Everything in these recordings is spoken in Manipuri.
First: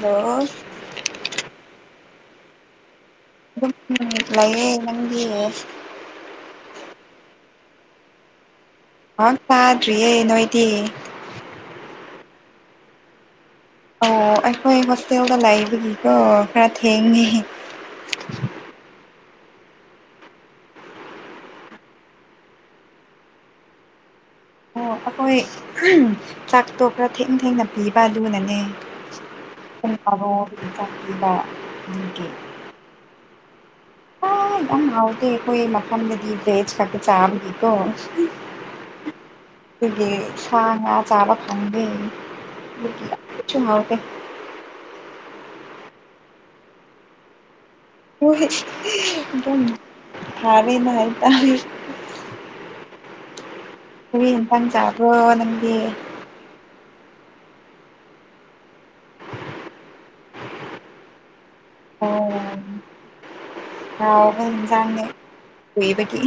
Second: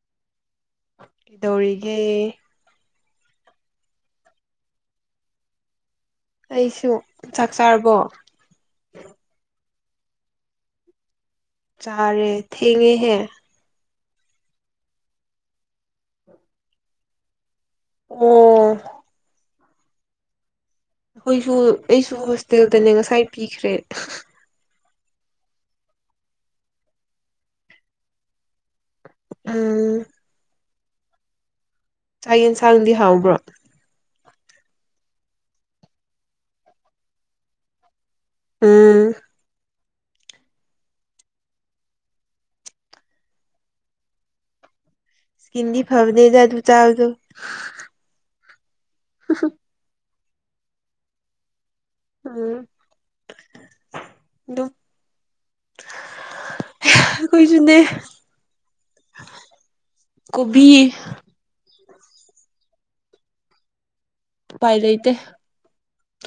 ꯍ ꯀꯩꯗꯧꯔꯤꯒꯦ ꯂꯑꯌꯦ ꯂꯪꯗꯤꯦ ꯑꯩꯁꯨ ꯆꯥꯛ ꯆꯥꯔꯕꯣ ꯍ ꯆꯥꯗ꯭ꯔꯤꯌꯦ ꯅꯣꯏꯗꯤ ꯆꯥꯔꯦ ꯊꯦꯡꯉꯦꯍꯦ ꯑꯣ ꯑꯩꯈꯣꯏ ꯍꯣꯁꯇꯦꯜꯗ ꯂꯩꯕꯒꯤꯀꯣ ꯈꯔ ꯊꯦꯡꯉꯦ ꯑꯣ ꯑꯩꯈꯣꯏꯁꯨ ꯑꯩꯈꯣꯏꯁꯨ ꯑꯩꯁꯨ ꯍꯣꯁꯇꯦꯜꯗꯅꯦ ꯉꯁꯥꯏ ꯄꯤꯈ꯭ꯔꯦ ꯑꯣ ꯑꯩꯈꯣꯏ ꯆꯥꯛꯇꯣ ꯈꯔ ꯊꯦꯡꯅ ꯊꯦꯡꯅ ꯄꯤꯕ ꯗꯨꯅꯅꯦ ꯎꯝ [unintelligible] ꯆꯥꯛ ꯌꯦꯟꯁꯥꯡꯗꯤ ꯍꯥꯎꯕ꯭ꯔꯣ ꯑ ꯑꯝ ꯌꯥꯎꯇꯦ ꯑꯩꯈꯣꯏ ꯃꯐꯝꯗꯗꯤ ꯚꯦꯖ ꯈꯛꯇ ꯆꯥꯕꯒꯤ ꯀꯣ ꯎꯝ ꯗꯨꯒꯤ ꯁꯥ ꯉꯥ ꯆꯥꯕ ꯐꯪꯗꯦ ꯑꯗꯨꯒꯤ ꯀꯩꯁꯨꯝ ꯍꯥꯎꯇꯦ ꯏꯁꯀꯤꯟꯗꯤ ꯐꯕꯅꯦꯗ ꯑꯗꯨ ꯆꯥꯕꯗꯣ ꯍꯣꯏꯍꯦ [unintelligible] ꯎꯝ ꯑꯗꯨꯝ [unintelligible] ꯆꯥꯕꯔꯣ ꯅꯪꯗꯤ ꯑꯩꯈꯣꯏꯁꯨꯅꯦ ꯀꯣꯕꯤ ꯑꯣ ꯍꯥꯎꯕ ꯎꯄꯥꯏ ꯏꯟꯁꯥꯡꯅꯦ ꯂꯩꯇꯦ ꯀꯨꯏꯕꯒꯤ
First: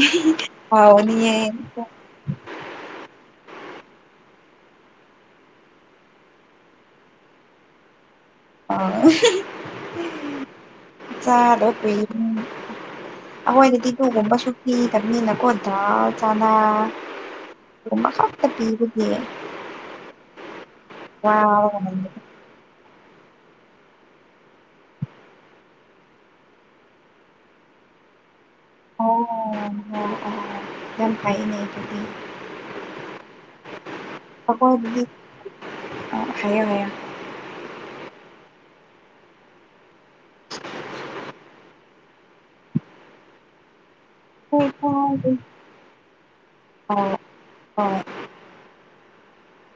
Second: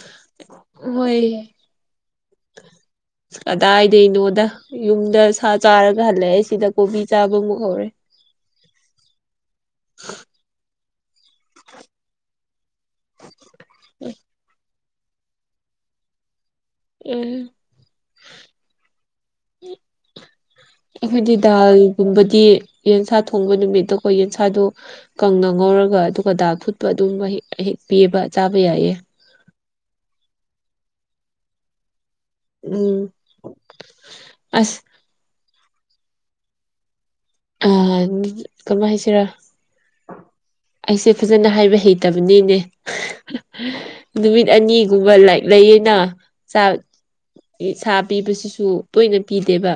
ꯍꯥꯎꯅꯤꯌꯦ ꯍꯣꯏ [inaudible] ꯀꯗꯥꯏꯗꯩꯅꯣꯗ ꯌꯨꯝꯗ ꯁꯥ ꯆꯥꯔꯒ ꯍꯜꯂꯛꯑꯦ ꯁꯤꯗ ꯀꯣꯕꯤ ꯆꯥꯕ ꯑꯃꯨꯛ ꯍꯧꯔꯦ ꯑ ꯆꯥꯗꯧ ꯀꯨꯏ ꯎꯝ ꯑꯈꯣꯏꯗꯗꯤ ꯗꯨꯒꯨꯝꯕꯁꯨꯨ ꯄꯤꯗꯕꯅꯤꯅꯀꯣ ꯗꯥꯜ ꯆꯥꯅ ꯎꯝ ꯗꯨꯒꯨꯝꯕ ꯈꯛꯇ ꯄꯤꯕꯅꯤ ꯑꯩꯈꯣꯏꯗꯤ ꯗꯥꯜꯒꯨꯝꯕꯗꯤ ꯌꯦꯟꯁꯥ ꯊꯣꯡꯕ ꯅꯨꯃꯤꯠꯇꯀꯣ ꯌꯦꯟꯁꯥꯗꯨ ꯀꯪꯅ ꯉꯧꯔꯒ ꯑꯗꯨꯒ ꯗꯥꯥꯜ ꯐꯨꯠꯄ ꯑꯗꯨꯝ ꯃꯍꯤꯛ ꯑꯍꯤꯛ ꯄꯤꯕꯥ ꯆꯥꯕ ꯌꯥꯏꯌꯦ ꯑꯣ ꯌꯥ ꯑꯍꯥ ꯌꯥꯝ ꯐꯩꯅꯦ ꯑꯗꯨꯗꯤ ꯎꯝ ꯑꯁ ꯑꯈꯣꯢꯗꯤ ꯍꯩꯌꯦ ꯍꯩꯌꯦ ꯑ ꯃꯤꯒꯤ ꯀꯃꯥꯏ ꯍꯥꯏꯁꯤꯔꯥ ꯑꯩꯁꯦ ꯐꯖꯅ ꯍꯥꯏꯕ ꯍꯩꯇꯕꯅꯤꯅꯦ ꯅꯨꯃꯤꯠ ꯍꯣꯏ ꯑꯅꯤꯒꯨꯝꯕ ꯆꯥꯗꯦ ꯂꯥꯏ ꯂꯩꯌꯦꯅ ꯆꯥꯛ ꯑꯣ ꯏ ꯑꯣ ꯁꯥ ꯄꯤꯕꯁꯤꯁꯨ ꯇꯣꯏꯅ ꯄꯤꯗꯦꯕ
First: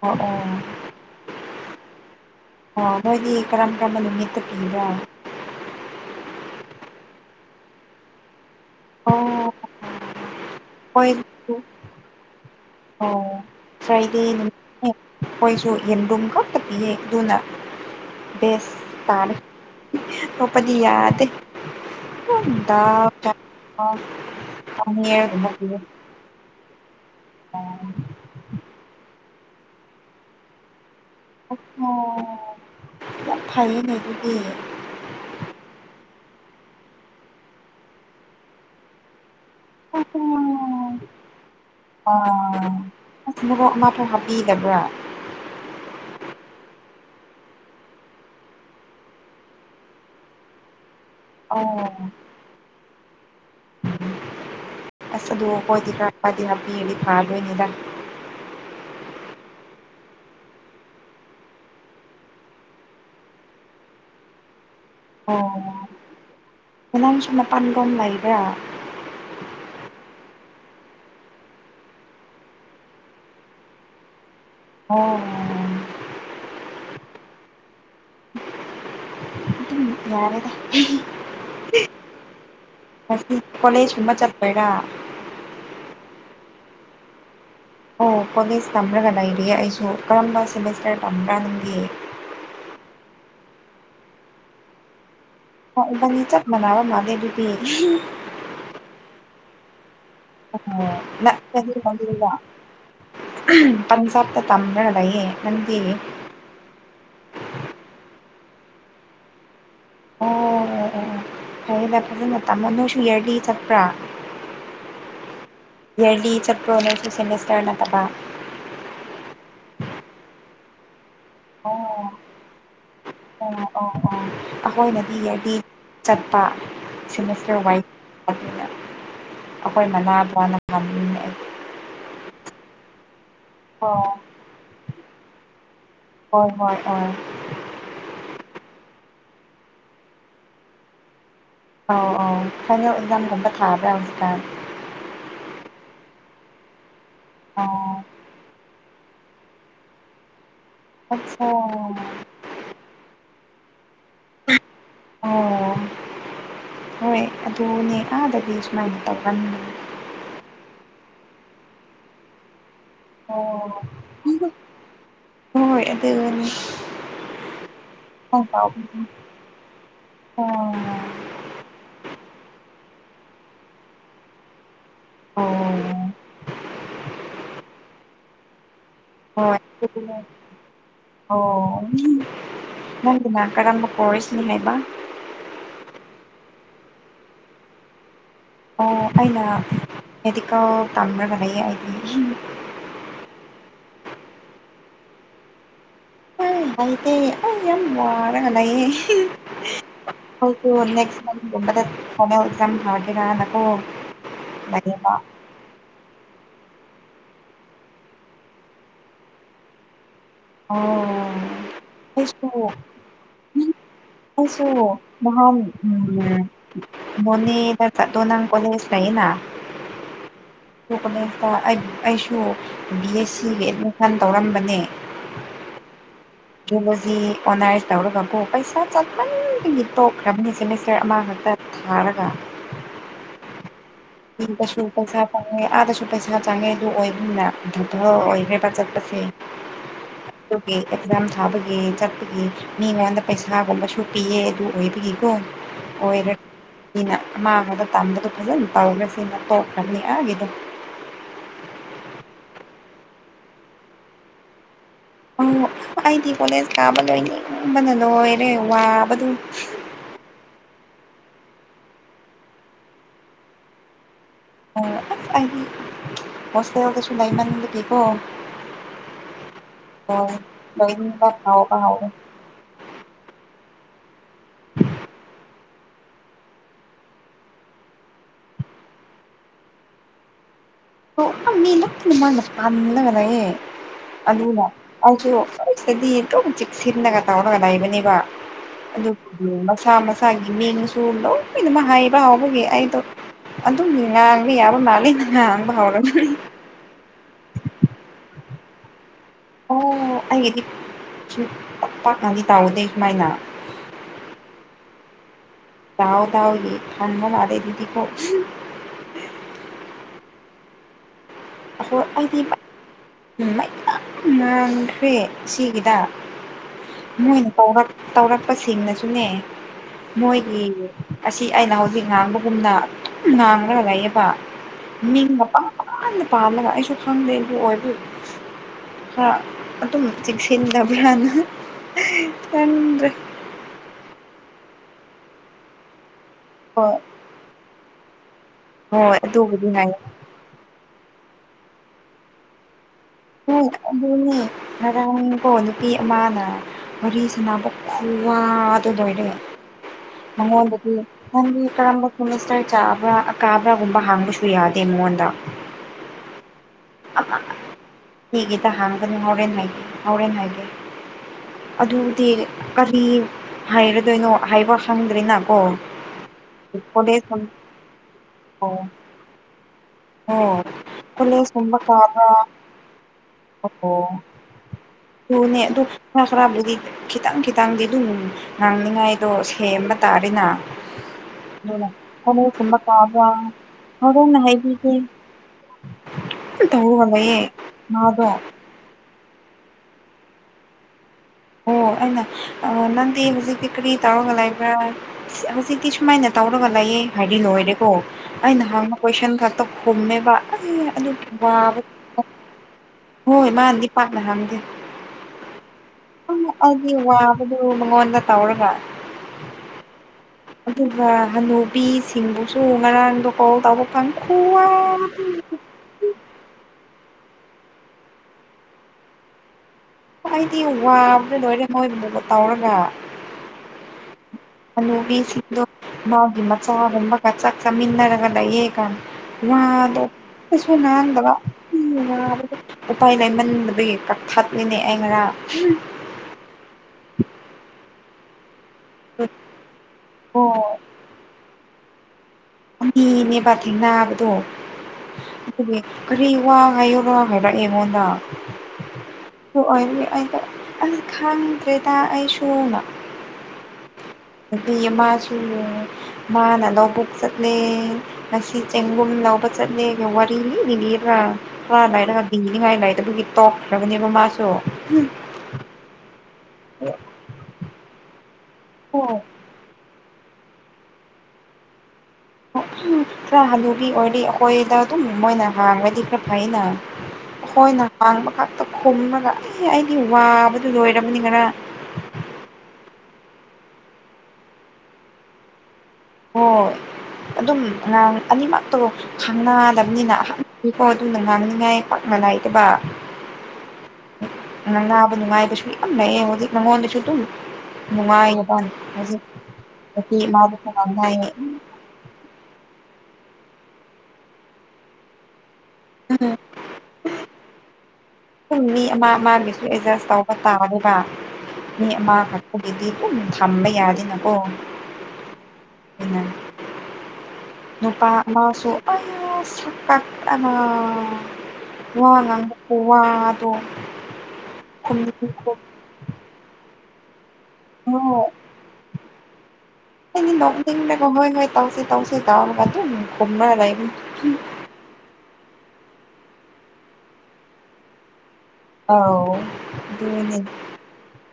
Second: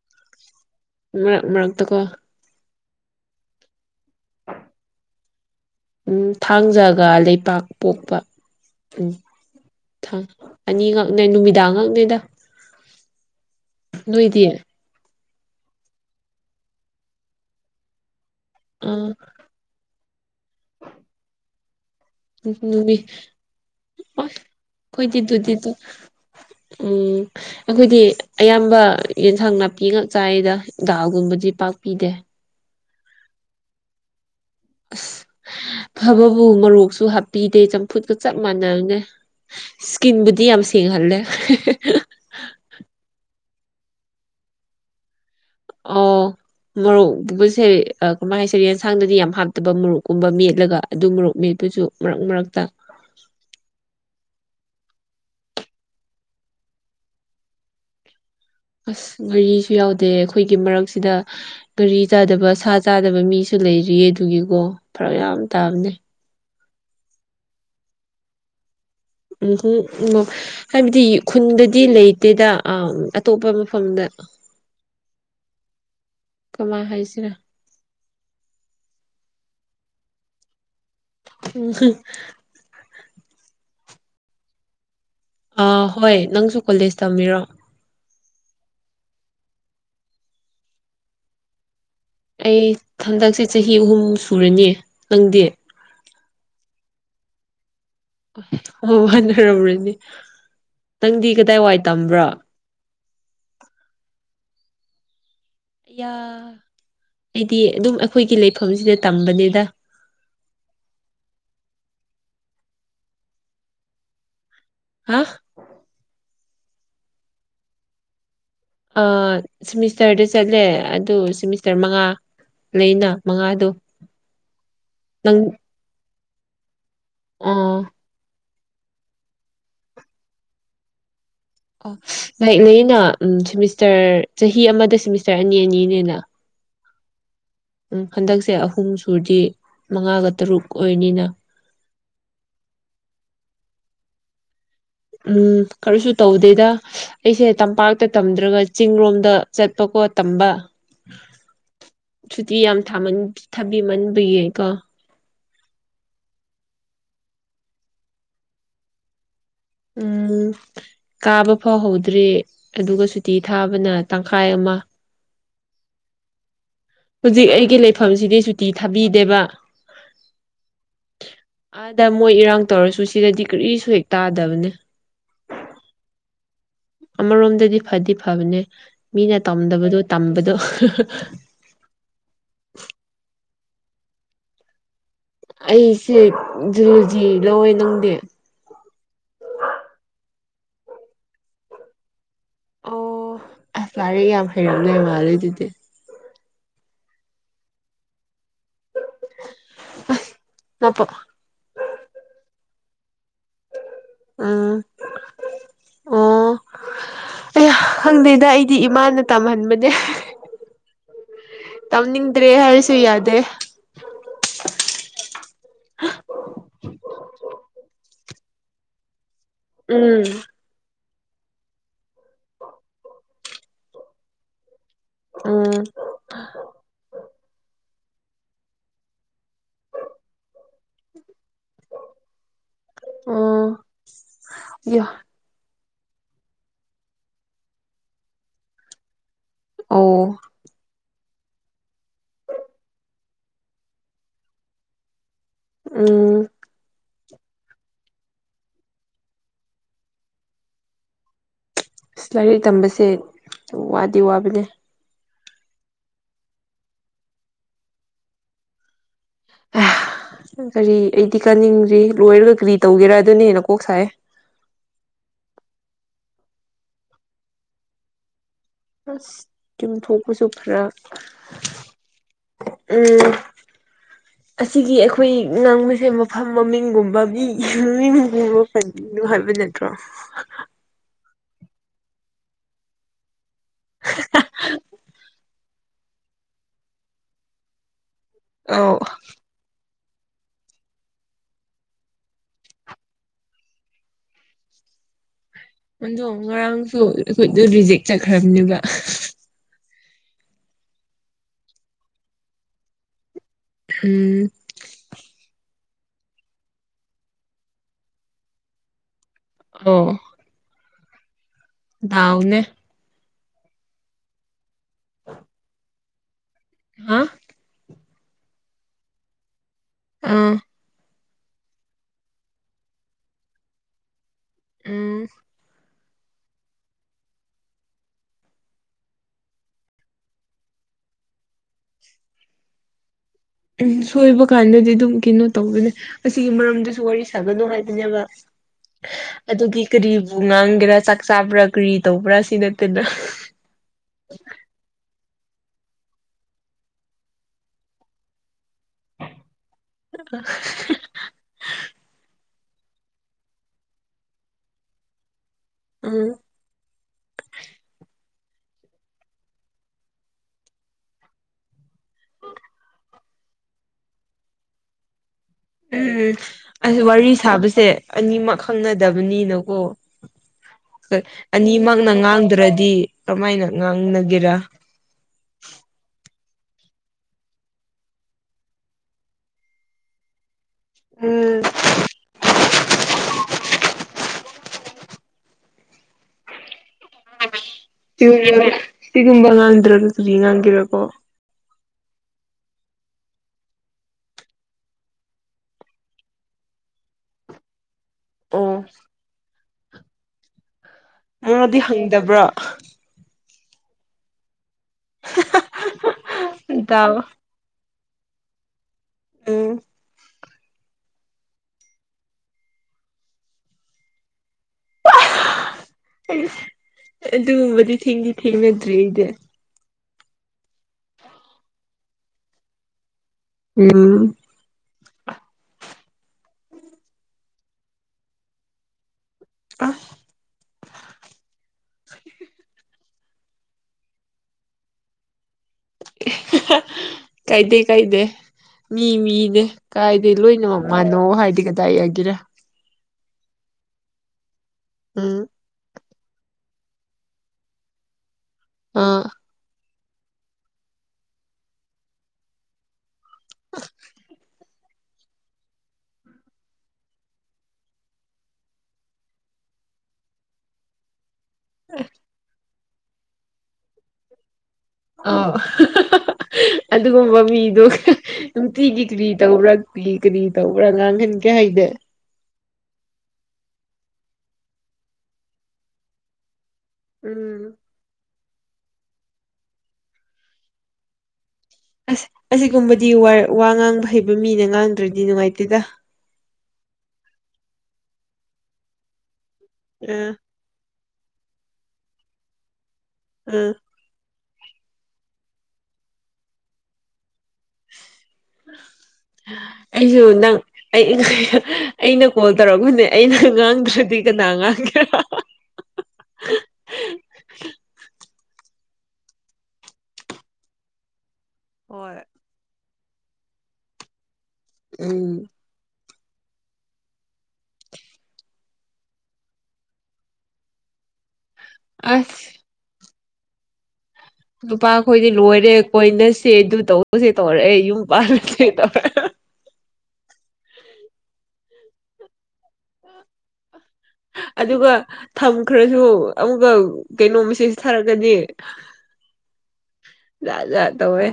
ꯑꯣ ꯑꯣ ꯃꯔꯛ ꯃꯔꯛꯇꯀꯣ ꯑꯣ ꯅꯣꯏꯗꯤ ꯀꯔꯝ ꯀꯔꯝꯕ ꯅꯨꯃꯤꯠꯇ ꯄꯤꯕ꯭ꯔꯥ ꯎꯝ ꯊꯥꯡꯖꯒꯥ ꯂꯩꯕꯥꯛ ꯄꯣꯛꯄ ꯎꯝ ꯑꯣ ꯊꯥꯡ ꯑꯅꯤ ꯍꯣꯏ ꯃꯛꯅꯦ ꯅꯨꯃꯤꯗꯥꯡ ꯉꯛꯅꯦꯗ ꯑꯣ ꯐ꯭ꯔꯥꯏꯗꯦ ꯅꯣꯏꯗꯤ ꯅꯨꯃꯤꯠꯅꯦ ꯑꯩꯈꯣꯏꯁꯨ ꯌꯦꯟꯕꯨꯝ ꯈꯛꯇ ꯄꯤꯌꯦ ꯑꯗꯨꯅ ꯕꯦꯁ ꯑꯥ ꯇꯥꯔꯦ ꯇꯣꯞꯄꯗꯤ ꯌꯥꯗꯦ ꯗ ꯅꯨꯃꯤꯠ ꯇ ꯑꯁ ꯄ ꯑꯩꯈꯣꯏꯗꯤ ꯑꯗꯨꯗꯤ [unintelligible] ꯎꯝ ꯑꯩꯈꯣꯏꯗꯤ ꯑꯌꯥꯝꯕ ꯌꯦꯟꯁꯥꯡ ꯅꯥꯄꯤ ꯒꯛ ꯆꯥꯏꯌꯦꯗ ꯗꯥꯜꯒꯨꯝꯕꯗꯤ ꯄꯥꯛꯄꯤꯗꯦ ꯐꯔꯦꯅꯦ ꯑꯗꯨꯗꯤ ꯑꯁ ꯐꯕꯕꯨ ꯃꯔꯣꯛꯁꯨ ꯍꯥꯞꯄꯤꯗꯦ ꯆꯝꯐꯨꯠꯀ ꯆꯞ ꯃꯥꯟꯅꯔꯤꯅꯦ ꯏꯁꯀꯤꯟꯕꯨꯗꯤ ꯌꯥꯝ ꯁꯦꯡꯍꯜꯂꯦ ꯑ ꯑꯁ ꯃꯣꯔꯣꯛ ꯑꯃꯐꯥꯎ ꯍꯥꯞꯄꯤꯗꯕ꯭ꯔꯣ ꯑꯥ ꯃꯣꯔꯣꯛꯗꯒꯥꯁꯦ ꯑꯥ ꯀꯃꯥꯏ ꯍꯥꯏꯁꯤꯒꯦ ꯌꯦꯟꯁꯥꯡꯗꯗꯤ ꯌꯥꯝ ꯍꯥꯞꯇꯕ ꯃꯣꯔꯣꯛꯀꯨꯝꯕ ꯃꯦꯠꯂꯒ ꯑꯗꯨ ꯃꯣꯔꯣꯛ ꯑꯣ ꯃꯦꯠꯄꯁꯨ ꯃꯔꯛ ꯃꯔꯛꯇ ꯑꯁ ꯑꯗꯨ ꯑꯩꯈꯣꯏꯗꯤ ꯈꯔꯗꯤ ꯍꯥꯞꯄꯤꯔꯗꯤ ꯐꯗꯣꯏꯅꯤꯗ ꯑꯁ ꯉꯔꯤꯁꯨ ꯌꯥꯎꯗꯦ ꯑꯩꯈꯣꯏꯒꯤ ꯃꯔꯛꯁꯤꯗ ꯀꯔꯤ ꯆꯥꯗꯕ ꯁꯥ ꯆꯥꯗꯕ ꯃꯤꯁꯨ ꯂꯩꯔꯤꯌꯦ ꯑꯗꯨꯒꯤꯀꯣ ꯐꯔꯛ ꯌꯥꯝ ꯇꯥꯕꯅꯦ ꯃꯅꯝꯁꯨ ꯃꯄꯥꯟꯒꯣꯝ ꯂꯩꯕ꯭ꯔꯥ ꯎꯝ ꯍꯨꯝ ꯍꯥꯏꯕꯗꯤ ꯈꯨꯟꯗꯗꯤ ꯂꯩꯇꯦꯗ ꯑ ꯑꯇꯣꯞꯄ ꯃꯐꯝꯗ ꯑꯣ ꯀꯃꯥꯏ ꯍꯥꯏꯁꯤꯔꯥ ꯑꯗꯨꯝ ꯌꯥꯔꯦꯗ ꯑꯍꯨꯝ ꯉꯁꯤ ꯀꯣꯂꯦꯖꯀꯨꯝꯕ ꯆꯠꯄꯩꯔ ꯑ ꯍꯣꯏ ꯅꯪꯁꯨ ꯀꯣꯂꯦꯖ ꯇꯝꯃꯤꯔꯣ ꯑꯣ ꯀꯣꯂꯦꯖ ꯇꯝꯕ꯭ꯔꯒ ꯂꯩꯔꯤ ꯑꯩꯁꯨ ꯀꯔꯝꯕ ꯁꯦꯃꯦꯁꯇꯔ ꯇꯝꯕ꯭ꯔꯥ ꯅꯪꯒꯤ ꯑꯩ ꯍꯟꯗꯛꯁꯦ ꯆꯍꯤ ꯑꯍꯨꯝ ꯁꯨꯔꯅꯤ ꯅꯪꯗꯦ ꯏꯕꯅꯤ ꯆꯞ ꯃꯅꯥꯕ ꯃꯥꯂ‌ꯦꯑꯗꯨꯗꯤ ꯑꯧ ꯃꯥꯟꯅꯔꯝꯔꯅꯤ [unintelligible] ꯄꯟꯖꯥꯕꯇ ꯇꯝꯔ ꯂꯩꯌꯦ ꯅꯪꯗꯤ ꯑꯩꯌꯥ ꯑꯩꯗꯤ ꯑꯗꯨꯝ ꯑꯩꯈꯣꯏꯒꯤ ꯂꯩꯐꯝꯁꯤꯗ ꯇꯝꯕꯅꯤꯗ ꯐꯩꯗ ꯐꯖꯅ ꯇꯝꯃꯣ ꯅꯣꯏꯁꯨ ꯌ꯭ꯔꯂꯤ ꯆꯠꯄ꯭ꯔꯥ ꯍꯥ ꯌ꯭ꯔꯂꯤ ꯆꯠꯄ꯭ꯔꯣ ꯅꯣꯏꯁꯨ ꯁꯦꯃꯤꯁꯇꯔ ꯅꯠꯇꯕ ꯑ ꯁꯦꯃꯤꯁꯇꯔꯗ ꯆꯠꯂꯦ ꯑꯗꯨ ꯁꯦꯃꯤꯁꯇꯔ ꯃꯉꯥ ꯑꯣ ꯂꯩꯅ ꯃꯉꯥꯗꯣ [unintelligible] ꯑꯩꯈꯣꯏꯅꯗꯤ ꯅꯪ ꯌ꯭ꯔꯂꯤ ꯆꯠꯄ ꯁꯤꯃꯦꯁꯇꯔ ꯑꯣ ꯋꯥꯏꯁ [unintelligible] ꯑꯩꯈꯣꯏ ꯃꯅꯥꯕꯥ [unintelligible] ꯑꯣ ꯂꯥꯏꯛ ꯂꯩꯩꯅ ꯎ ꯁꯦꯃꯤꯁꯇꯔ ꯑꯣ ꯆꯍꯤ ꯑꯃꯗ ꯁ‌ꯦꯃꯤꯁꯇꯔ ꯑꯅꯤ ꯑꯅꯤꯅꯦꯅ ꯍꯣꯏ ꯍꯣꯏ ꯑꯣꯏ ꯎꯝ ꯍꯟꯗꯛꯁꯦ ꯑꯍꯨꯝ ꯁꯨꯔꯗꯤ ꯃꯉꯥꯒ ꯇꯔꯨꯛ ꯑꯣꯏꯔꯅꯤꯅ ꯑꯧ ꯑꯧ ꯐꯥꯏꯅꯦꯜ ꯑꯦꯛꯖꯥꯝ ꯒꯨꯝꯕ ꯊꯥꯕ꯭ꯔ ꯍꯧꯖꯤꯛꯀꯥꯟ ꯎꯝ ꯀꯔꯤꯁꯨ ꯇꯧꯗꯦꯗ ꯑꯩꯁꯦ ꯑꯣ ꯇꯝꯄꯥꯛꯇ ꯇꯝꯗ꯭ꯔꯒ ꯆꯤꯡꯔꯣꯝꯗ ꯆꯠꯄꯀꯣ ꯇꯝꯕ ꯑꯆꯥ ꯁꯨꯇꯤ ꯌꯥꯝ ꯊꯥꯃꯟ ꯊꯥꯕꯤꯃꯟꯕꯒꯤ ꯀꯣ ꯑꯣ ꯍꯣꯏ ꯑꯗꯨꯅꯦ ꯑꯥꯗꯗꯤ ꯁꯨꯃꯥꯏꯅ ꯇꯧꯒꯟ ꯎꯝ ꯀꯥꯕ ꯐꯥꯎꯍꯧꯗ꯭ꯔꯤ ꯑꯗꯨꯒ ꯁꯨꯇꯤ ꯑꯣ ꯊꯥꯕꯅ ꯇꯪ ꯈꯥꯏ ꯑꯃ ꯍꯣꯏ ꯑꯗꯨꯒꯅꯤ ꯍꯧꯖꯤꯛ ꯑꯩꯒꯤ ꯂꯩꯐꯝꯁꯤꯗꯤ ꯁꯨꯇꯤ ꯊꯥꯕꯤꯗꯦꯕ ꯑꯥꯗ ꯃꯣꯏ ꯏꯔꯥꯡ ꯇꯧꯔꯁꯨ ꯁꯤꯗꯗꯤ ꯀꯔꯤꯁꯨ ꯍꯦꯛ ꯇꯥꯗꯕꯅꯦ ꯑꯃꯔꯣꯝꯗꯗꯤ ꯐꯗꯤ ꯐꯕꯅꯦ ꯃꯤꯅ ꯍꯣꯏ ꯇꯝꯗꯕꯗꯣ ꯇꯝꯕꯗꯣ ꯑꯣ ꯅꯪꯒꯤꯅ ꯀꯔꯝꯕ ꯀꯣꯔꯦꯁꯅꯤ ꯍꯥꯏꯕ ꯑꯩꯁꯦ ꯖꯨꯂꯣꯖꯤ ꯂꯧꯋꯦ ꯅꯪꯗꯤ ꯑꯣ ꯑꯩꯅ ꯃꯦꯗꯤꯀꯜ ꯇꯝꯔꯒ ꯂꯩꯌꯦ ꯑꯩꯗꯤ ꯑꯣ ꯑꯁ ꯂꯥꯏꯔꯤꯛ ꯌꯥꯝ ꯍꯩꯔꯝꯗꯣꯏ ꯃꯥꯜꯂꯦ ꯑꯗꯨꯗꯤ ꯑꯩ ꯍꯩꯇꯦ ꯑꯩ ꯌꯥꯝ ꯋꯥꯔꯒ ꯂꯩꯌꯦ [unintelligible] ꯅꯄ ꯅꯦꯛꯁ ꯃꯟꯇ [unintelligible] ꯐꯥꯏꯅꯦꯜ ꯑꯦꯛꯖꯥꯝ ꯊꯥꯒꯦꯔꯅ ꯀꯣ ꯎꯝ ꯑꯣ ꯑꯩꯌꯥ ꯈꯪꯗꯦꯗ ꯑꯩꯗꯤ ꯏꯃꯥꯅ ꯇꯝꯍꯟꯕꯅꯦ ꯑꯣ ꯑꯩꯁꯨ ꯇꯝꯅꯤꯡꯗ꯭ꯔꯦ ꯍꯥꯏꯔꯁꯨ ꯌꯥꯗꯦ ꯇꯁꯨ ꯃꯍꯥꯟ ꯃꯅꯤꯗ ꯆꯠꯂꫭ ꯅꫭ ꯀꯣꯂ‌ꯦꯁ ꯂꯩꯅ ꯎꯝ ꯀꯣꯂꯦꯖꯇ ꯑꯩꯁꯨ ꯕꯤ ꯑꯦꯁ ꯁꯤꯒꯤ ꯑꯦꯗꯃꯤꯁꯟ ꯇꯧꯔꯝꯕꯅꯦ ꯎꯝ ꯂꯣꯖꯤ ꯑꯣꯅꯥꯔꯁ ꯇꯧꯔꯒꯀꯨ ꯄꯩꯁꯥ ꯆꯠꯃꯟꯕꯒꯤ ꯇꯣꯛꯈ꯭ꯔꯕꯅꯤ ꯁꯤꯃꯤ ꯑꯃ ꯈꯛꯇ ꯊꯔꯒ ꯎꯨꯝ [inaudible] ꯆꯪꯉꯦ ꯑꯥꯗꯁꯨ ꯄꯩꯁꯥ ꯆꯪꯉꯦ ꯑꯗꯨ ꯑꯣꯏꯕꯨꯝꯅ ꯐ ꯑꯣꯏꯔꯦꯕ ꯆꯠꯄꯁꯦ ꯑꯣ ꯑꯗꯨꯒꯤ ꯑꯦꯛꯖꯥꯝ ꯊꯥꯕꯒꯤ ꯆꯠꯄꯒꯤ ꯃꯤ ꯃꯌꯥꯝꯗ ꯄꯩꯁꯥꯒꯨꯝꯕꯁꯨ ꯄꯤꯌꯦ ꯑꯗꯨ ꯑꯣꯏꯕꯒꯤ ꯀꯣ ꯑꯣꯏꯔꯦ ꯎꯝ ꯃꯤꯅ ꯑꯃꯥꯡꯕꯗꯣ ꯇꯝꯕꯗꯣ ꯐꯖꯅ ꯇꯥꯎ ꯃꯦꯁꯤꯅ ꯇꯣꯞꯄꯅꯤ ꯍꯥꯏꯒꯗ ꯑꯦꯁ ꯂꯥꯏꯔꯤꯛ ꯇꯝꯕꯁꯦ ꯋꯥꯗꯤ ꯋꯥꯕꯅꯦ ꯑ ꯑꯩꯗꯤ ꯀꯣꯂꯦꯖ ꯀꯥꯕ ꯂꯣꯏꯅꯤꯡꯕꯅ ꯂꯣꯏꯔꯦ ꯋꯥꯕꯗꯨ ꯀꯔꯤ ꯑꯩꯗꯤ ꯀꯥꯅꯤꯡꯗ꯭ꯔꯤ ꯂꯣꯏꯔꯒ ꯀꯔꯤ ꯇꯧꯒꯦꯔꯥ ꯑꯗꯨꯅ ꯍꯦꯟꯅ ꯀꯣꯛ ꯁꯥꯏ ꯑꯣ ꯑꯩꯗꯤ ꯍꫭꯁꯇꯦꯜꯗꯁꯨ ꯂꯩꯃꯟꯕꯒꯤ ꯀꫭ ꯇꯝꯊꯣꯛ ꯈꯨꯁꯨꯄ ꯂꯣꯏꯅꯤꯡꯕ ꯐꯥꯎꯕ ꯍꯧꯔꯦ ꯎꯝ ꯑꯁꯤꯒꯤ ꯑꯩꯈꯣꯏ ꯉꯥꯡꯕꯁꯦ ꯃ ꯃꯐꯝ ꯃꯃꯤꯡꯒꯨꯝꯕꯒꯤ ꯃꯃꯤꯡꯒꯨꯝꯕ ꯏꯕ ꯅꯠꯇ꯭ꯔꯣ ꯃꯤ ꯂ ꯃꯥꯅ ꯄꯥꯟꯗꯒꯅꯑꯦ ꯑꯗꯨꯂꯁꯨ ꯍꯥꯏꯗꯤ ꯑꯗꯨꯛ ꯆꯤꯛ ꯁꯤꯟꯅꯒ ꯇꯥꯎꯔꯒ ꯂꯩꯕꯅꯦꯕ ꯑꯧ ꯑꯗꯨ ꯎ ꯃꯁꯥ ꯃꯁꯥꯒꯤ ꯃꯤꯅꯁꯨ ꯂꯣꯏꯅꯃꯛ ꯍꯥꯏꯕ ꯍꯧꯕꯒꯤ ꯑꯩꯗꯣ ꯑꯗꯨꯝ ꯉꯥꯡꯕ ꯌꯥꯕ ꯉꯥꯡꯂꯤꯅꯍꯥ ꯑꯗꯣ ꯉꯔꯥꯡꯁꯨ ꯑꯩꯈꯣꯏꯗ ꯔꯤꯖꯦꯛ ꯆꯠꯈ꯭ꯔꯕꯅꯦꯕ ꯑꯣ ꯑꯩꯒꯤꯗꯤ [unintelligible] ꯇꯧꯗꯦ ꯁꯨꯃꯥꯏꯅ ꯎꯝ ꯗꯥꯎꯗꯥꯎꯏ ꯊꯥꯟꯅꯕ ꯃꯥꯗꯦ ꯗꯤ ꯀꯧꯕꯣ ꯑꯣ ꯑꯩꯈꯣ ꯑꯩꯗꯤ ꯗꯥꯎꯅꯦ ꯃꯌꯥꯝ [unintelligible] ꯁꯤꯒꯤꯗ ꯍꯥ ꯃꯣꯏꯅ ꯇꯧꯔꯛ ꯇꯧꯔꯛꯄꯁꯤꯡꯅꯁꯨꯅꯦ ꯑꯥ ꯃꯣꯏꯒꯤ ꯑꯁꯤ ꯑꯩꯅ ꯍꯧꯖꯤꯛ ꯉꯥꯡꯕꯒꯨꯝꯅ ꯑꯗꯨꯝ ꯉꯥꯡꯗ ꯂꯩꯌꯦꯕ ꯎꯝ ꯃꯤꯡ ꯃꯄ ꯃꯥꯟꯅ ꯄꯥꯝꯃꯒ ꯑꯩꯁꯨ ꯈꯪꯗꯦꯕꯨ ꯑꯣꯏꯕ ꯑꯗꯨꯝ ꯆꯦꯛꯁꯤꯟꯗꯕ꯭ꯔꯥꯅ ꯈꯪꯗ꯭ꯔꯦ ꯎꯝ ꯁꯣꯏꯕ ꯀꯥꯟꯗꯗꯤ ꯑꯗꯨꯝ ꯀꯩꯅꯣ ꯇꯧꯕꯅꯦ ꯑꯁꯤꯒꯤ ꯍꯣꯏ ꯃꯔꯝꯗꯁꯨ ꯋꯥꯔꯤ ꯁꯥꯒꯅꯨ ꯍꯥꯏꯕꯅꯦꯕ ꯍꯣꯏ ꯑꯗꯨꯕꯨꯗꯤ ꯑꯗꯨꯒꯤ ꯉꯥꯏ ꯀꯔꯤ ꯎ ꯉꯥꯡꯒꯦꯔꯥ ꯆꯥꯛ ꯆꯥꯕ꯭ꯔꯥ ꯀꯔꯤ ꯇꯧꯕ꯭ꯔꯥ ꯁꯤ ꯅꯠꯇꯦꯅ ꯎ ꯑꯗꯨꯅꯦ ꯉꯔꯥꯡꯀꯣ ꯅꯨꯄꯤ ꯑꯃꯅ ꯋꯥꯔꯤ ꯁꯥꯅꯕ ꯈꯨꯋꯥꯗꯣ ꯂꯣꯏꯔꯦ ꯃꯉꯣꯟꯗꯗꯤ ꯅꯪꯒꯤ ꯀꯔꯝꯕꯁꯇ ꯆꯥꯕ ꯀꯥꯕ꯭ꯔꯥꯒꯨꯝꯕ ꯍꯥꯡꯕꯁꯨ ꯌꯥꯗꯦ ꯃꯉꯣꯟꯗ ꯎꯝ ꯑꯃꯛꯃꯤꯒꯤꯗ ꯍꯥꯡꯒꯅꯤ ꯍꯣꯔꯦꯟ ꯍꯥꯏꯒꯦ ꯍꯧꯔꯦꯟ ꯍꯥꯏꯒꯦ ꯑꯗꯨꯗꯤ ꯀꯔꯤ ꯍꯥꯏꯔꯗꯣꯏꯅꯣ ꯍꯥꯏꯕ ꯈꯪꯗ꯭ꯔꯦꯅ ꯀꯣ ꯎꯝ ꯑ ꯋꯥꯔꯤ ꯁꯥꯕꯁꯦ ꯑꯅꯤꯃꯛ ꯑꯣ ꯈꯪꯅꯗꯕꯅꯤꯅꯀꯣ ꯑꯣ ꯀꯣꯂꯦꯖꯀꯨꯝꯕ ꯑꯅꯤꯃꯛꯅ ꯀꯥꯕ꯭ꯔꯥ ꯉꯥꯡꯗ꯭ꯔꯗꯤ ꯀꯔꯝꯃꯥꯏꯅ ꯑꯣ ꯉꯥꯡꯅꯒꯦꯔꯥ 'ꯑꯗꯨꯅꯦ ꯈꯔ ꯈꯔ ꯕꯨꯗꯤ ꯈꯤꯇꯪ ꯈꯤꯇꯪꯗꯤ ꯑꯗꯨꯝ ꯉꯥꯡꯅꯤꯉꯥꯏꯗꯣ ꯁꯦꯝꯕ ꯇꯥꯔꯦꯅ ꯎꯝ [inaudible] ꯎꯝ ꯗꯨꯝ ꯇꯧꯔꯒ ꯂꯩꯌꯦ ꯃꯥꯗꯣ ꯁꯤꯒꯨꯝꯕ ꯉꯥꯡꯗ꯭ꯔꯒ ꯀꯔꯤ ꯉꯥꯡꯒꯤꯔꯕꯣ ꯑꯣ ꯑꯩꯅ ꯑꯣ ꯅꯪꯗꯤ ꯍꯧꯖꯤꯛꯇꯤ ꯀꯔꯤ ꯇꯧꯔꯒ ꯂꯩꯕ꯭ꯔꯥ ꯍꯧꯖꯤꯛꯇꯤ ꯁꯨꯃꯥꯏꯅ ꯇꯧꯔꯒ ꯂꯩꯌꯦ ꯍꯥꯏꯗꯤ ꯂꯣꯏꯔꯦꯀꯣ ꯑꯩꯅ ꯑꯣ ꯍꯪꯕ ꯀꯣꯏꯁꯟ ꯈꯛꯇ ꯈꯨꯝꯃꯦꯕ ꯑꯦ ꯑꯗꯨ ꯃꯥꯗꯤ ꯋꯥꯕ ꯍꯪꯗꯕ꯭ꯔꯣ ꯍꯣꯏ ꯃꯥꯥꯟꯅꯗꯤ ꯄꯥꯝꯅ ꯍꯥꯪꯒꯦ ꯍ ꯎ ꯑꯩꯗꯤ ꯋꯥꯕꯗꯨ ꯃꯉꯣꯟꯗ ꯇꯧꯔꯒ ꯎꯝ ꯑꯗꯨꯒ ꯍꯅꯨꯕꯤꯁꯤꯡꯕꯨꯁꯨ ꯉꯔꯥꯡꯗꯣ ꯀꯣꯜ ꯇꯧꯕ ꯀꯥꯟ ꯈꯨꯋꯥꯗꯤ ꯑ ꯑꯗꯨꯒꯨꯝꯕꯗꯤ ꯊꯦꯡꯗꯤ ꯊꯦꯡꯅꯗ꯭ꯔꯤ ꯑꯩꯗꯤ ꯑꯩꯗꯤ ꯋꯥꯕꯗ ꯂꯣꯏꯔꯦ ꯃꯣꯏꯒꯨꯝꯅ ꯇꯧꯔꯒ ꯎꯝ ꯑꯅꯨꯕꯤꯁꯤꯡꯗꯣ ꯃꯥꯒꯤ ꯃꯆꯥꯒꯨꯝꯕꯒ ꯆꯥꯛ ꯆꯥꯃꯤꯟꯅꯔꯒ ꯂꯩꯌꯦ ꯀꯅ ꯑ ꯋꯥꯗꯣ ꯀꯩꯁꯨ ꯉꯥꯡꯗꯕ ꯍꯝ ꯌꯥꯔꯣꯏ ꯈꯋꯥꯏ ꯂꯩꯃꯟꯕꯕꯒꯤ ꯀꯛꯊꯠꯂꯤꯅꯦ ꯑꯩ ꯉꯔꯥꯡ ꯑꯍꯍꯥ ꯀꯥꯏꯗꯦ ꯀꯥꯏꯗꯦ ꯃꯤ ꯃꯤꯅꯦ ꯀꯥꯏꯗꯦ ꯑꯣ ꯂꯣꯏꯅꯃꯛ ꯃꯥꯟꯅꯣ ꯍꯥꯏꯗꯤ ꯀꯗꯥꯏ ꯌꯥꯒꯦꯔꯥ ꯑꯅꯤꯅꯦꯕ ꯊꯦꯡꯅꯥꯕꯗꯣ ꯎꯝ [unintelligible] ꯀꯔꯤ ꯋꯥ ꯍꯥꯏꯌꯨꯔ ꯍꯥꯏꯔꯛꯑꯦ ꯑꯩꯉꯣꯟꯗ ꯑ ꯇꯨ ꯑꯣꯏꯔꯗꯤ ꯑꯩꯁꯨ ꯑꯪ ꯈꯪꯗ꯭ꯔꯦꯅ ꯑꯩꯁꯨ ꯅ ꯕꯤ ꯃꯥꯁꯨ ꯃꯥꯅ ꯂꯧꯕꯨꯛ ꯆꯠꯂꯦ ꯉꯁꯤ ꯆꯦꯡꯒꯨꯝ ꯂꯥꯎꯕ ꯆꯠꯂꯦꯒꯦ ꯋꯥꯔꯤ ꯂꯤꯅꯤꯡꯉꯤꯕꯔ ꯋꯥ ꯉꯥꯏꯔꯒ ꯕꯤꯅꯤꯡꯉꯥꯏ ꯅꯥꯏꯗꯕꯒꯤ ꯇꯣꯛꯈ꯭ꯔꯕꯅꯦꯕ ꯃꯥꯁꯨ ꯑ ꯍꯥꯍꯥꯍꯥ ꯑꯗꯨꯒꯨꯝꯕ ꯃꯤꯗꯣ ꯅꯨꯡꯇꯤꯒꯤ ꯀ꯭ꯔꯤ ꯇꯧꯕ꯭ꯔꯥ ꯀꯔꯤ ꯀꯔꯤ ꯇꯧꯕ꯭ꯔꯥ ꯉꯥꯡꯍꯟꯈꯦ ꯍꯥꯏꯅꯦ ꯈꯔ ꯍꯅꯨꯕꯤ ꯑꯣꯏꯔꯗꯤ ꯑꯩꯈꯣꯏꯗ ꯑꯗꯨꯝ ꯃꯣꯏꯅ ꯍꯥꯡꯉꯗꯤ ꯈꯔ ꯐꯩꯅ ꯎꯝ ꯍꯣꯏ ꯅ ꯉꯥꯡꯕ ꯈꯇ ꯈꯣꯨꯝꯃꯒ ꯑꯦ ꯑꯩꯗꯤ ꯋꯥꯕꯗꯨ ꯂꯣꯏꯔꯕꯅꯤ ꯉꯔ ꯑꯁ ꯑꯁꯤꯒꯨꯝꯕꯗꯤ ꯋꯥ ꯋꯥ ꯉꯥꯡꯕ ꯍꯩꯕ ꯃꯤꯅ ꯉꯥꯡꯗ꯭ꯔꯗꯤ ꯅꯨꯡꯉꯥꯏꯇꯦꯗ ꯍꯣꯏ ꯑꯗꯨꯝ ꯑꯉꯥꯡ ꯑꯅꯤꯃꯛꯇꯣ ꯑꯥ ꯈꯪꯅꯗꯕꯅꯤꯅꯍ ꯅꯨꯄꯥꯗꯨꯅ ꯉꯥꯡꯅꯤꯡꯉꯥꯏ ꯄꯥꯛꯅ ꯂꯩꯇꯕ ꯎꯝ ꯅꯪ ꯅꯥꯕ ꯅꯨꯡꯉꯥꯏꯕꯁꯨ ꯌꯥꯝꯌꯦ ꯍꯧꯖꯤꯛ ꯅꯪꯉꯣꯟꯗꯁꯨ ꯑꯗꯨꯝ ꯅꯨꯡꯉꯥꯏ ꯑꯪ ꯍꯖꯤꯛ ꯅꯠꯇꯦ ꯑꯩꯁꯨ ꯏꯃꯥꯗꯣ ꯅꯪ ꯑꯩ ꯑꯩ ꯑꯩꯅ ꯀꯣꯜ ꯇꯧꯔꯛꯄꯅꯦ ꯑꯩꯅ ꯉꯥꯡꯗ꯭ꯔꯗꯤ ꯀꯅꯥ ꯉꯥꯡꯒꯦꯔꯥ [unintelligible] ꯄꯨꯝ ꯃꯤ ꯑꯃ ꯑꯃꯒꯤꯁꯨ ꯑꯦꯗꯖꯁ ꯇꯧꯕ ꯇꯥꯔꯒ ꯃꯤ ꯍꯣꯏ ꯑꯃꯈꯛ ꯍꯧꯖꯤꯛꯇꯤ ꯀꯨꯏꯅ ꯊꯝꯕ ꯌꯥꯗꯦꯅ ꯀꯣ ꯎꯝ ꯑꯩ ꯅꯨꯄꯥ ꯃꯥꯁꯨ ꯁ ꯀ ꯑ ꯋꯥ ꯉ ꯑꯁ ꯍ ꯋꯥ ꯑꯗꯨ ꯅꯨꯄꯥꯈꯣꯏꯗꯤ ꯂꯣꯏꯔꯦ ꯀꯣꯏꯅꯁꯦ ꯑꯗꯨ ꯇꯧꯔꯁꯦ ꯇꯧꯔꯛꯑꯦ ꯌꯨꯝ ꯈꯨꯝꯃꯣ ꯄꯜꯂꯨꯁꯦ ꯇꯧꯔꯑꯦ ꯈꯣꯏꯗꯤ ꯅꯣꯡꯗꯤꯡ ꯗꯒꯥ ꯇꯥꯎꯁ ꯇꯥꯎꯁ ꯇꯧꯔꯒ ꯑꯗꯨꯝ ꯈꯨꯝꯗꯅ ꯂꯩꯕꯅꯤ ꯑꯗꯨꯒ ꯊꯝꯈ꯭ꯔꯁꯨ ꯑꯃꯨꯛꯀ ꯀꯩꯅꯣ ꯃꯤꯁꯦꯁ ꯊꯥꯔꯛꯂꯗꯤ ꯑꯥꯎ ꯑꯗꯨꯅꯦ ꯖ ꯇꯧꯋꯦ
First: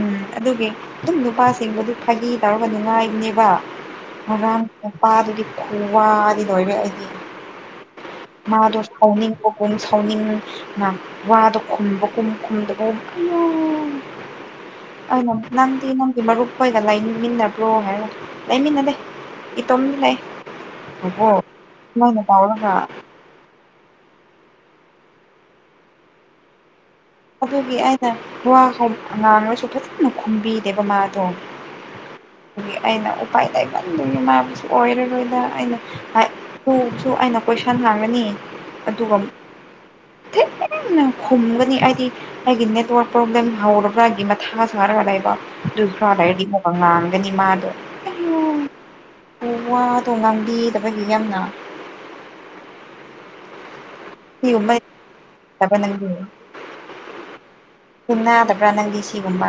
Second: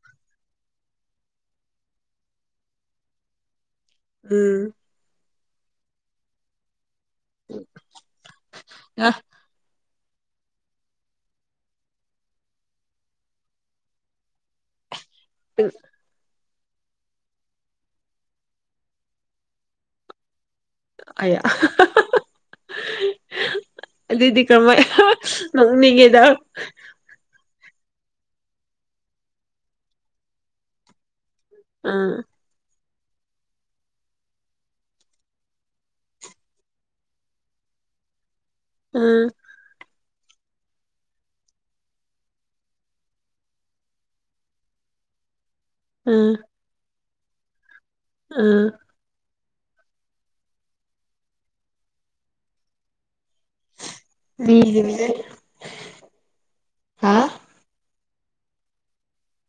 ꯎꯝ ꯑꯗꯨꯒꯤ ꯗꯨꯝ ꯅꯨꯄꯥꯁꯤꯡꯕꯨꯗꯨ ꯐꯥꯒꯤ ꯇꯧꯔꯒ ꯉꯥꯏꯕꯅꯦꯕ ꯎꯝ ꯉꯔꯥꯡ ꯅꯨꯄꯥꯗꯨꯒꯤ ꯈꯨꯋꯥꯗꯤ ꯂꯣꯏꯔꯦ ꯑꯩꯗꯤ ꯎꯝ ꯃꯥꯗꯣꯁ ꯐꯧꯅꯤꯡ [unintelligible] ꯁꯥꯎꯅꯤꯡ ꯋꯥꯗꯣ ꯈꯨꯝꯕꯒꯨꯝ ꯈꯨꯝꯗꯒꯨꯝ ꯑꯌꯣ [unintelligible] ꯑꯩꯅꯥꯅ ꯅꯡ ꯃꯔꯨꯞꯍꯣꯏꯒ ꯂꯩꯃꯤꯟꯅꯕ꯭ꯔꯣ ꯍꯥꯏꯔꯒ ꯂꯩꯃꯤꯟꯅꯗꯦ ꯏꯇꯣꯝ ꯂꯩ ꯑꯣ ꯑꯌꯥ ꯁꯨꯃꯥꯏꯅ ꯇꯥꯎꯔꯒ ꯑꯗꯨꯗꯤ ꯀꯥꯃꯥꯏꯅ ꯅꯣꯛꯅꯤꯡꯉꯤꯗ ꯑꯗꯨꯒꯤ ꯑꯩꯅ ꯋꯥ ꯍꯥꯏ ꯉꯥꯡꯂꯁꯨ ꯐꯖꯅ ꯈꯨꯝꯕꯤꯗꯦꯕ ꯃꯥꯗꯣ ꯎꯝ ꯑꯗꯒꯤ ꯑꯩꯅ ꯎꯄꯥꯏ ꯂꯩꯥꯃꯟꯗꯕꯗꯒꯤꯃꯕꯨꯁꯨ ꯑꯣꯏꯔꯔꯣꯏꯗ ꯑꯩꯅ ꯑꯗꯨꯁꯨ ꯑꯩꯅ ꯀꯣꯏꯁꯟ ꯉꯥꯡꯒꯅꯤ ꯑꯗꯨꯒ ꯎꯝ ꯈꯤꯇꯪꯗꯡꯅ ꯈꯨꯝꯒꯅꯤ ꯑꯩ ꯑꯩꯒꯤ ꯅꯦꯠꯋꯥꯔꯛ ꯄ꯭ꯔꯣꯕ꯭ꯂꯦꯝ ꯍꯧꯔꯕ꯭ꯔꯥꯒꯤ ꯃꯊꯥ ꯁꯥꯔꯒ ꯂꯩꯕ ꯑꯗꯨ ꯈꯔꯥ ꯎꯝ ꯂꯩꯔꯗꯤ ꯃꯨꯛ ꯄꯉꯥꯡꯒꯅꯤ ꯃꯥꯗꯣ ꯎꯝ ꯎꯝ ꯋꯥꯗꯣ ꯉꯥꯡꯕꯤꯗꯕꯒꯤ ꯌꯥꯝꯅ ꯃꯤꯒꯤ 'unintelligible' ꯃꯤꯅꯠ ꯑꯕ ꯅꯪꯗꯤ ꯍꯥ ꯀꯨꯝꯅ ꯑꯗꯕ꯭ꯔꯥ ꯅꯪꯗꯤ ꯁꯤꯒꯨꯝꯕ